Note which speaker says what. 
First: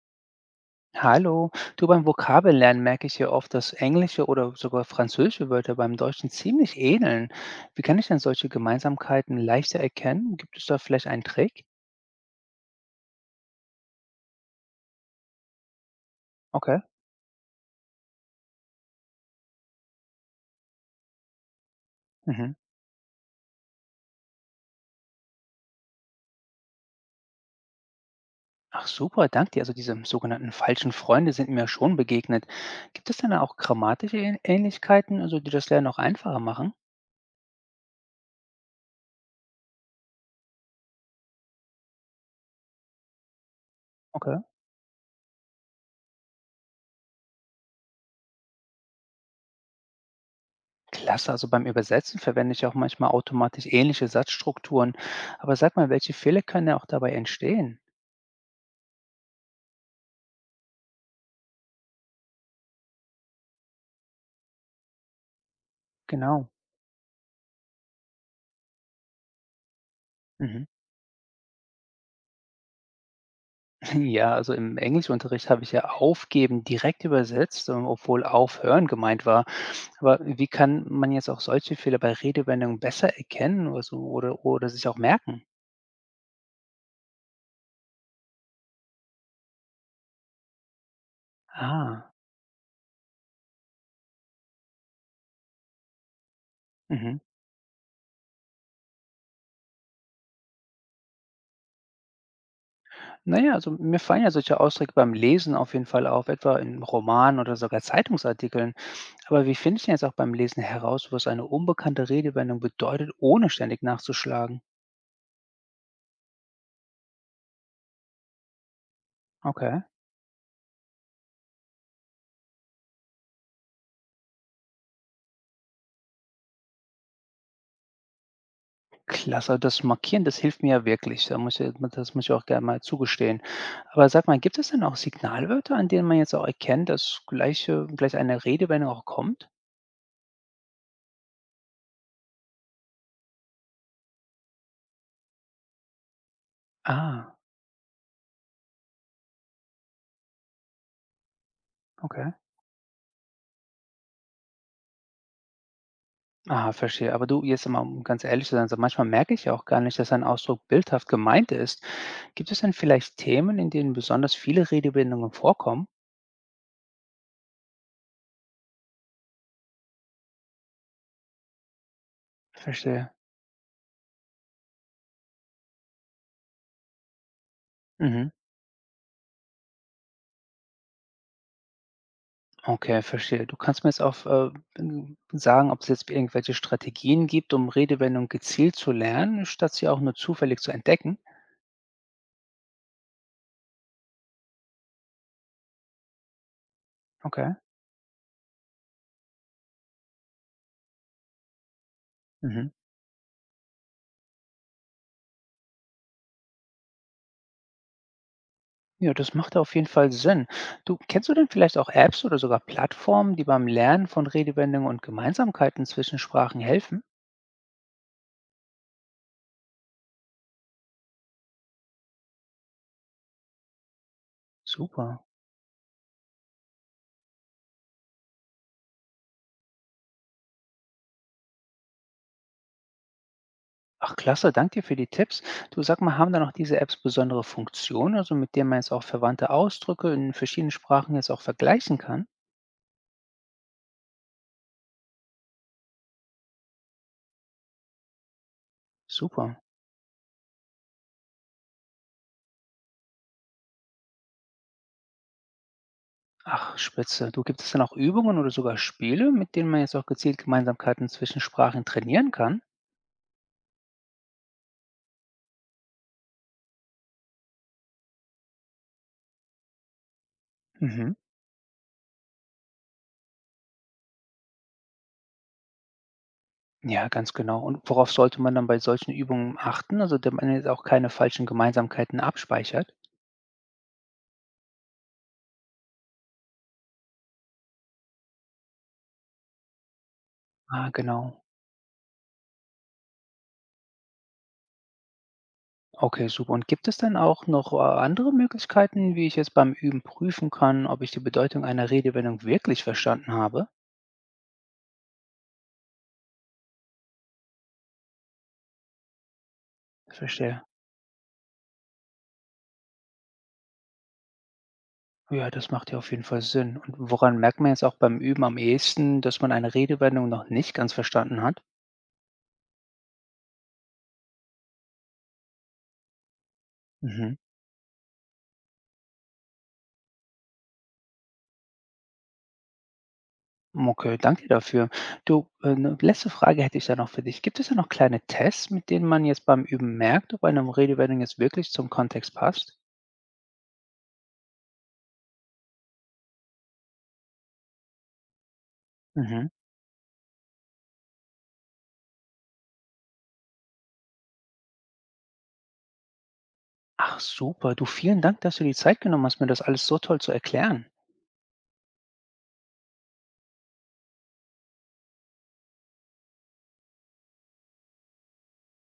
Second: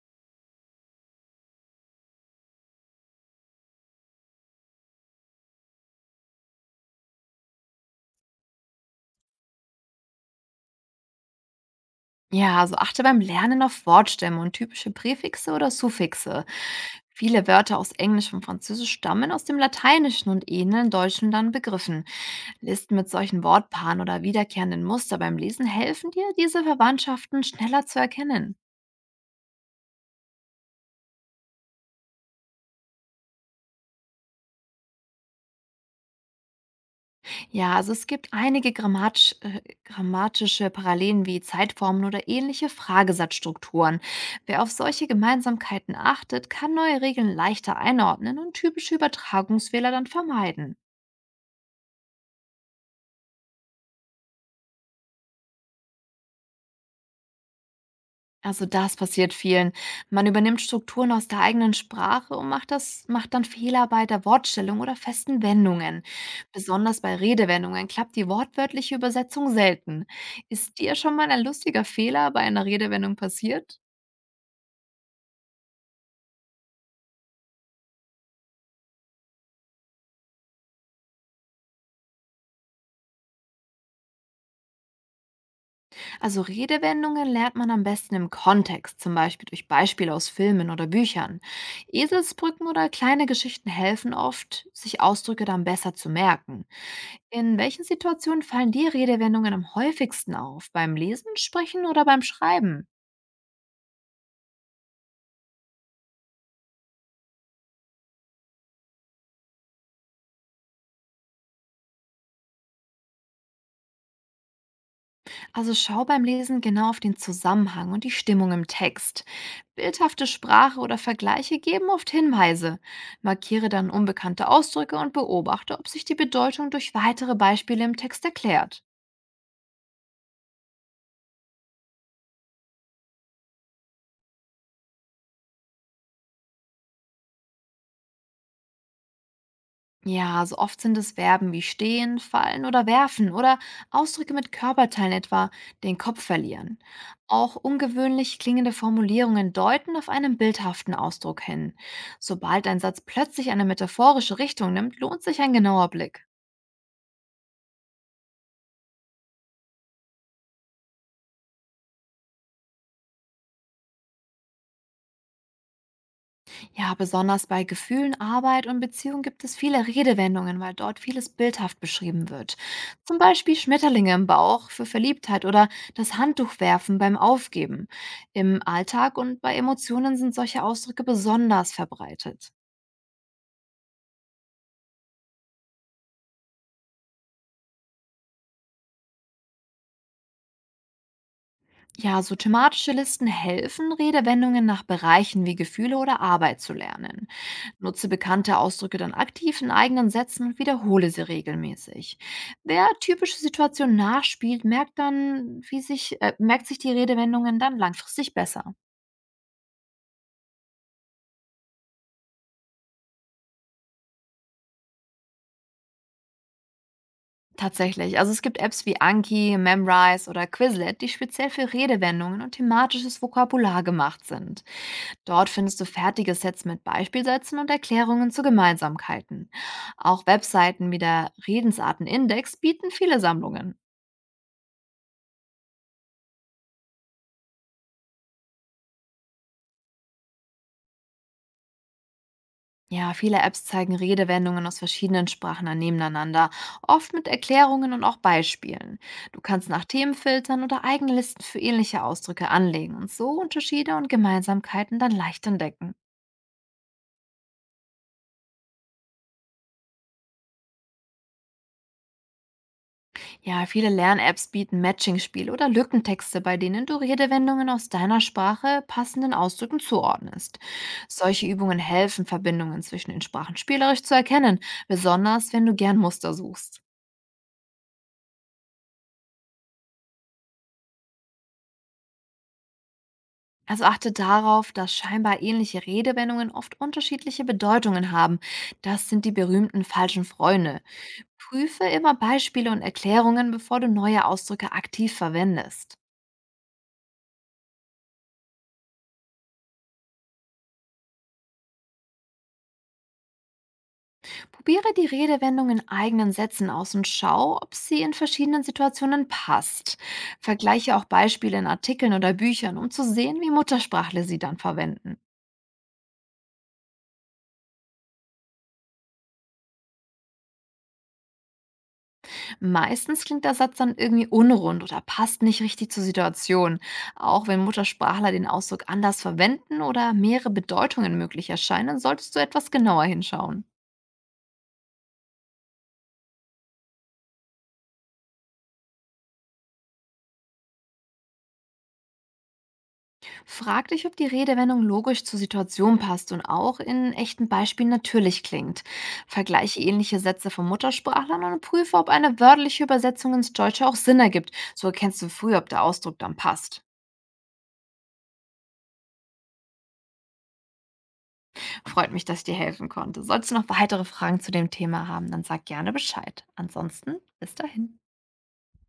Speaker 1: Hallo, du, beim Vokabellernen merke ich ja oft, dass englische oder sogar französische Wörter beim Deutschen ziemlich ähneln. Wie kann ich denn solche Gemeinsamkeiten leichter erkennen? Gibt es da vielleicht einen Trick?
Speaker 2: Ja, also achte beim Lernen auf Wortstämme und typische Präfixe oder Suffixe.
Speaker 1: Okay.
Speaker 2: Viele Wörter aus Englisch und Französisch stammen aus dem Lateinischen und ähneln deutschen dann Begriffen.
Speaker 1: Mhm.
Speaker 2: Listen mit solchen Wortpaaren oder wiederkehrenden Muster beim Lesen helfen dir, diese Verwandtschaften schneller zu erkennen.
Speaker 1: Ach super, danke dir. Also diese sogenannten falschen Freunde sind mir schon begegnet. Gibt es denn da auch grammatische Ähnlichkeiten, also die das Lernen auch einfacher machen?
Speaker 2: Ja, also es gibt einige grammatische Parallelen wie Zeitformen oder ähnliche Fragesatzstrukturen.
Speaker 1: Okay.
Speaker 2: Wer auf solche Gemeinsamkeiten achtet, kann neue Regeln leichter einordnen und typische Übertragungsfehler dann vermeiden.
Speaker 1: Klasse, also beim Übersetzen verwende ich auch manchmal automatisch ähnliche Satzstrukturen. Aber sag mal, welche Fehler können ja auch dabei entstehen?
Speaker 2: Also das passiert vielen. Man übernimmt Strukturen aus der eigenen Sprache und macht dann Fehler bei der Wortstellung oder festen Wendungen.
Speaker 1: Genau.
Speaker 2: Besonders bei Redewendungen klappt die wortwörtliche Übersetzung selten.
Speaker 1: Mhm.
Speaker 2: Ist dir schon mal ein lustiger Fehler bei einer Redewendung passiert?
Speaker 1: Ja, also im Englischunterricht habe ich ja aufgeben direkt übersetzt, obwohl aufhören gemeint war. Aber wie kann man jetzt auch solche Fehler bei Redewendungen besser erkennen oder so oder sich auch merken?
Speaker 2: Also Redewendungen lernt man am besten im Kontext, zum Beispiel durch Beispiele aus Filmen oder Büchern.
Speaker 1: Ah.
Speaker 2: Eselsbrücken oder kleine Geschichten helfen oft, sich Ausdrücke dann besser zu merken.
Speaker 1: Mhm.
Speaker 2: In welchen Situationen fallen dir Redewendungen am häufigsten auf? Beim Lesen, Sprechen oder beim Schreiben?
Speaker 1: Naja, also mir fallen ja solche Ausdrücke beim Lesen auf jeden Fall auf, etwa in Romanen oder sogar Zeitungsartikeln. Aber wie finde ich denn jetzt auch beim Lesen heraus, was eine unbekannte Redewendung bedeutet, ohne ständig nachzuschlagen?
Speaker 2: Also schau beim Lesen genau auf den Zusammenhang und die Stimmung im Text.
Speaker 1: Okay.
Speaker 2: Bildhafte Sprache oder Vergleiche geben oft Hinweise. Markiere dann unbekannte Ausdrücke und beobachte, ob sich die Bedeutung durch weitere Beispiele im Text erklärt.
Speaker 1: Klasse, das Markieren, das hilft mir ja wirklich. Da muss ich, das muss ich auch gerne mal zugestehen. Aber sag mal, gibt es denn auch Signalwörter, an denen man jetzt auch erkennt, dass gleich eine Redewendung auch kommt?
Speaker 2: Ja, so oft sind es Verben wie stehen, fallen oder werfen oder Ausdrücke mit Körperteilen, etwa den Kopf verlieren.
Speaker 1: Ah,
Speaker 2: Auch ungewöhnlich klingende Formulierungen deuten auf einen bildhaften Ausdruck hin.
Speaker 1: okay.
Speaker 2: Sobald ein Satz plötzlich eine metaphorische Richtung nimmt, lohnt sich ein genauer Blick.
Speaker 1: Ah, verstehe. Aber du, jetzt mal, um ganz ehrlich zu sein, so manchmal merke ich ja auch gar nicht, dass ein Ausdruck bildhaft gemeint ist. Gibt es denn vielleicht Themen, in denen besonders viele Redewendungen vorkommen?
Speaker 2: Ja, besonders bei Gefühlen, Arbeit und Beziehung gibt es viele Redewendungen, weil dort vieles bildhaft beschrieben wird.
Speaker 1: Verstehe.
Speaker 2: Zum Beispiel Schmetterlinge im Bauch für Verliebtheit oder das Handtuch werfen beim Aufgeben.
Speaker 1: Mhm.
Speaker 2: Im Alltag und bei Emotionen sind solche Ausdrücke besonders verbreitet.
Speaker 1: Okay, verstehe. Du kannst mir jetzt auch, n sagen, ob's jetzt irgendwelche Strategien gibt, um Redewendungen gezielt zu lernen, statt sie auch nur zufällig zu entdecken?
Speaker 2: Ja, so thematische Listen helfen, Redewendungen nach Bereichen wie Gefühle oder Arbeit zu lernen.
Speaker 1: Okay.
Speaker 2: Nutze bekannte Ausdrücke dann aktiv in eigenen Sätzen und wiederhole sie regelmäßig.
Speaker 1: Mhm.
Speaker 2: Wer typische Situationen nachspielt, merkt sich die Redewendungen dann langfristig besser.
Speaker 1: Ja, das macht auf jeden Fall Sinn. Du, kennst du denn vielleicht auch Apps oder sogar Plattformen, die beim Lernen von Redewendungen und Gemeinsamkeiten zwischen Sprachen helfen?
Speaker 2: Tatsächlich. Also es gibt Apps wie Anki, Memrise oder Quizlet, die speziell für Redewendungen und thematisches Vokabular gemacht sind.
Speaker 1: Super.
Speaker 2: Dort findest du fertige Sets mit Beispielsätzen und Erklärungen zu Gemeinsamkeiten. Auch Webseiten wie der Redensartenindex bieten viele Sammlungen.
Speaker 1: Ach, klasse, danke dir für die Tipps. Du, sag mal, haben da noch diese Apps besondere Funktionen, also mit denen man jetzt auch verwandte Ausdrücke in verschiedenen Sprachen jetzt auch vergleichen kann?
Speaker 2: Ja, viele Apps zeigen Redewendungen aus verschiedenen Sprachen an, nebeneinander, oft mit Erklärungen und auch Beispielen. Du
Speaker 1: Super.
Speaker 2: kannst nach Themen filtern oder eigene Listen für ähnliche Ausdrücke anlegen und so Unterschiede und Gemeinsamkeiten dann leicht entdecken.
Speaker 1: Ach, spitze. Du, gibt es denn auch Übungen oder sogar Spiele, mit denen man jetzt auch gezielt Gemeinsamkeiten zwischen Sprachen trainieren kann?
Speaker 2: Ja, viele Lern-Apps bieten Matching-Spiele oder Lückentexte, bei denen du Redewendungen aus deiner Sprache passenden Ausdrücken zuordnest.
Speaker 1: Mhm.
Speaker 2: Solche Übungen helfen, Verbindungen zwischen den Sprachen spielerisch zu erkennen, besonders wenn du gern Muster suchst.
Speaker 1: Ja, ganz genau. Und worauf sollte man dann bei solchen Übungen achten, also damit man jetzt auch keine falschen Gemeinsamkeiten abspeichert?
Speaker 2: Also achte darauf, dass scheinbar ähnliche Redewendungen oft unterschiedliche Bedeutungen haben. Das sind die berühmten falschen Freunde.
Speaker 1: Ah, genau.
Speaker 2: Prüfe immer Beispiele und Erklärungen, bevor du neue Ausdrücke aktiv verwendest.
Speaker 1: Okay, super. Und gibt es dann auch noch andere Möglichkeiten, wie ich jetzt beim Üben prüfen kann, ob ich die Bedeutung einer Redewendung wirklich verstanden habe?
Speaker 2: Probiere die Redewendung in eigenen Sätzen aus und schau, ob sie in verschiedenen Situationen passt.
Speaker 1: Verstehe.
Speaker 2: Vergleiche auch Beispiele in Artikeln oder Büchern, um zu sehen, wie Muttersprachler sie dann verwenden.
Speaker 1: Ja, das macht ja auf jeden Fall Sinn. Und woran merkt man jetzt auch beim Üben am ehesten, dass man eine Redewendung noch nicht ganz verstanden hat?
Speaker 2: Meistens klingt der Satz dann irgendwie unrund oder passt nicht richtig zur Situation.
Speaker 1: Mhm.
Speaker 2: Auch wenn Muttersprachler den Ausdruck anders verwenden oder mehrere Bedeutungen möglich erscheinen, solltest du etwas genauer hinschauen.
Speaker 1: Okay, danke dir dafür. Du, 'ne letzte Frage hätte ich da noch für dich. Gibt es da noch kleine Tests, mit denen man jetzt beim Üben merkt, ob eine Redewendung jetzt wirklich zum Kontext passt?
Speaker 2: Frag dich, ob die Redewendung logisch zur Situation passt und auch in echten Beispielen natürlich klingt.
Speaker 1: Mhm.
Speaker 2: Vergleiche ähnliche Sätze von Muttersprachlern und prüfe, ob eine wörtliche Übersetzung ins Deutsche auch Sinn ergibt. So erkennst du früh, ob der Ausdruck dann passt.
Speaker 1: Ach super, du, vielen Dank, dass du die Zeit genommen hast, mir das alles so toll zu erklären.
Speaker 2: Freut mich, dass ich dir helfen konnte. Sollst du noch weitere Fragen zu dem Thema haben, dann sag gerne Bescheid. Ansonsten bis dahin.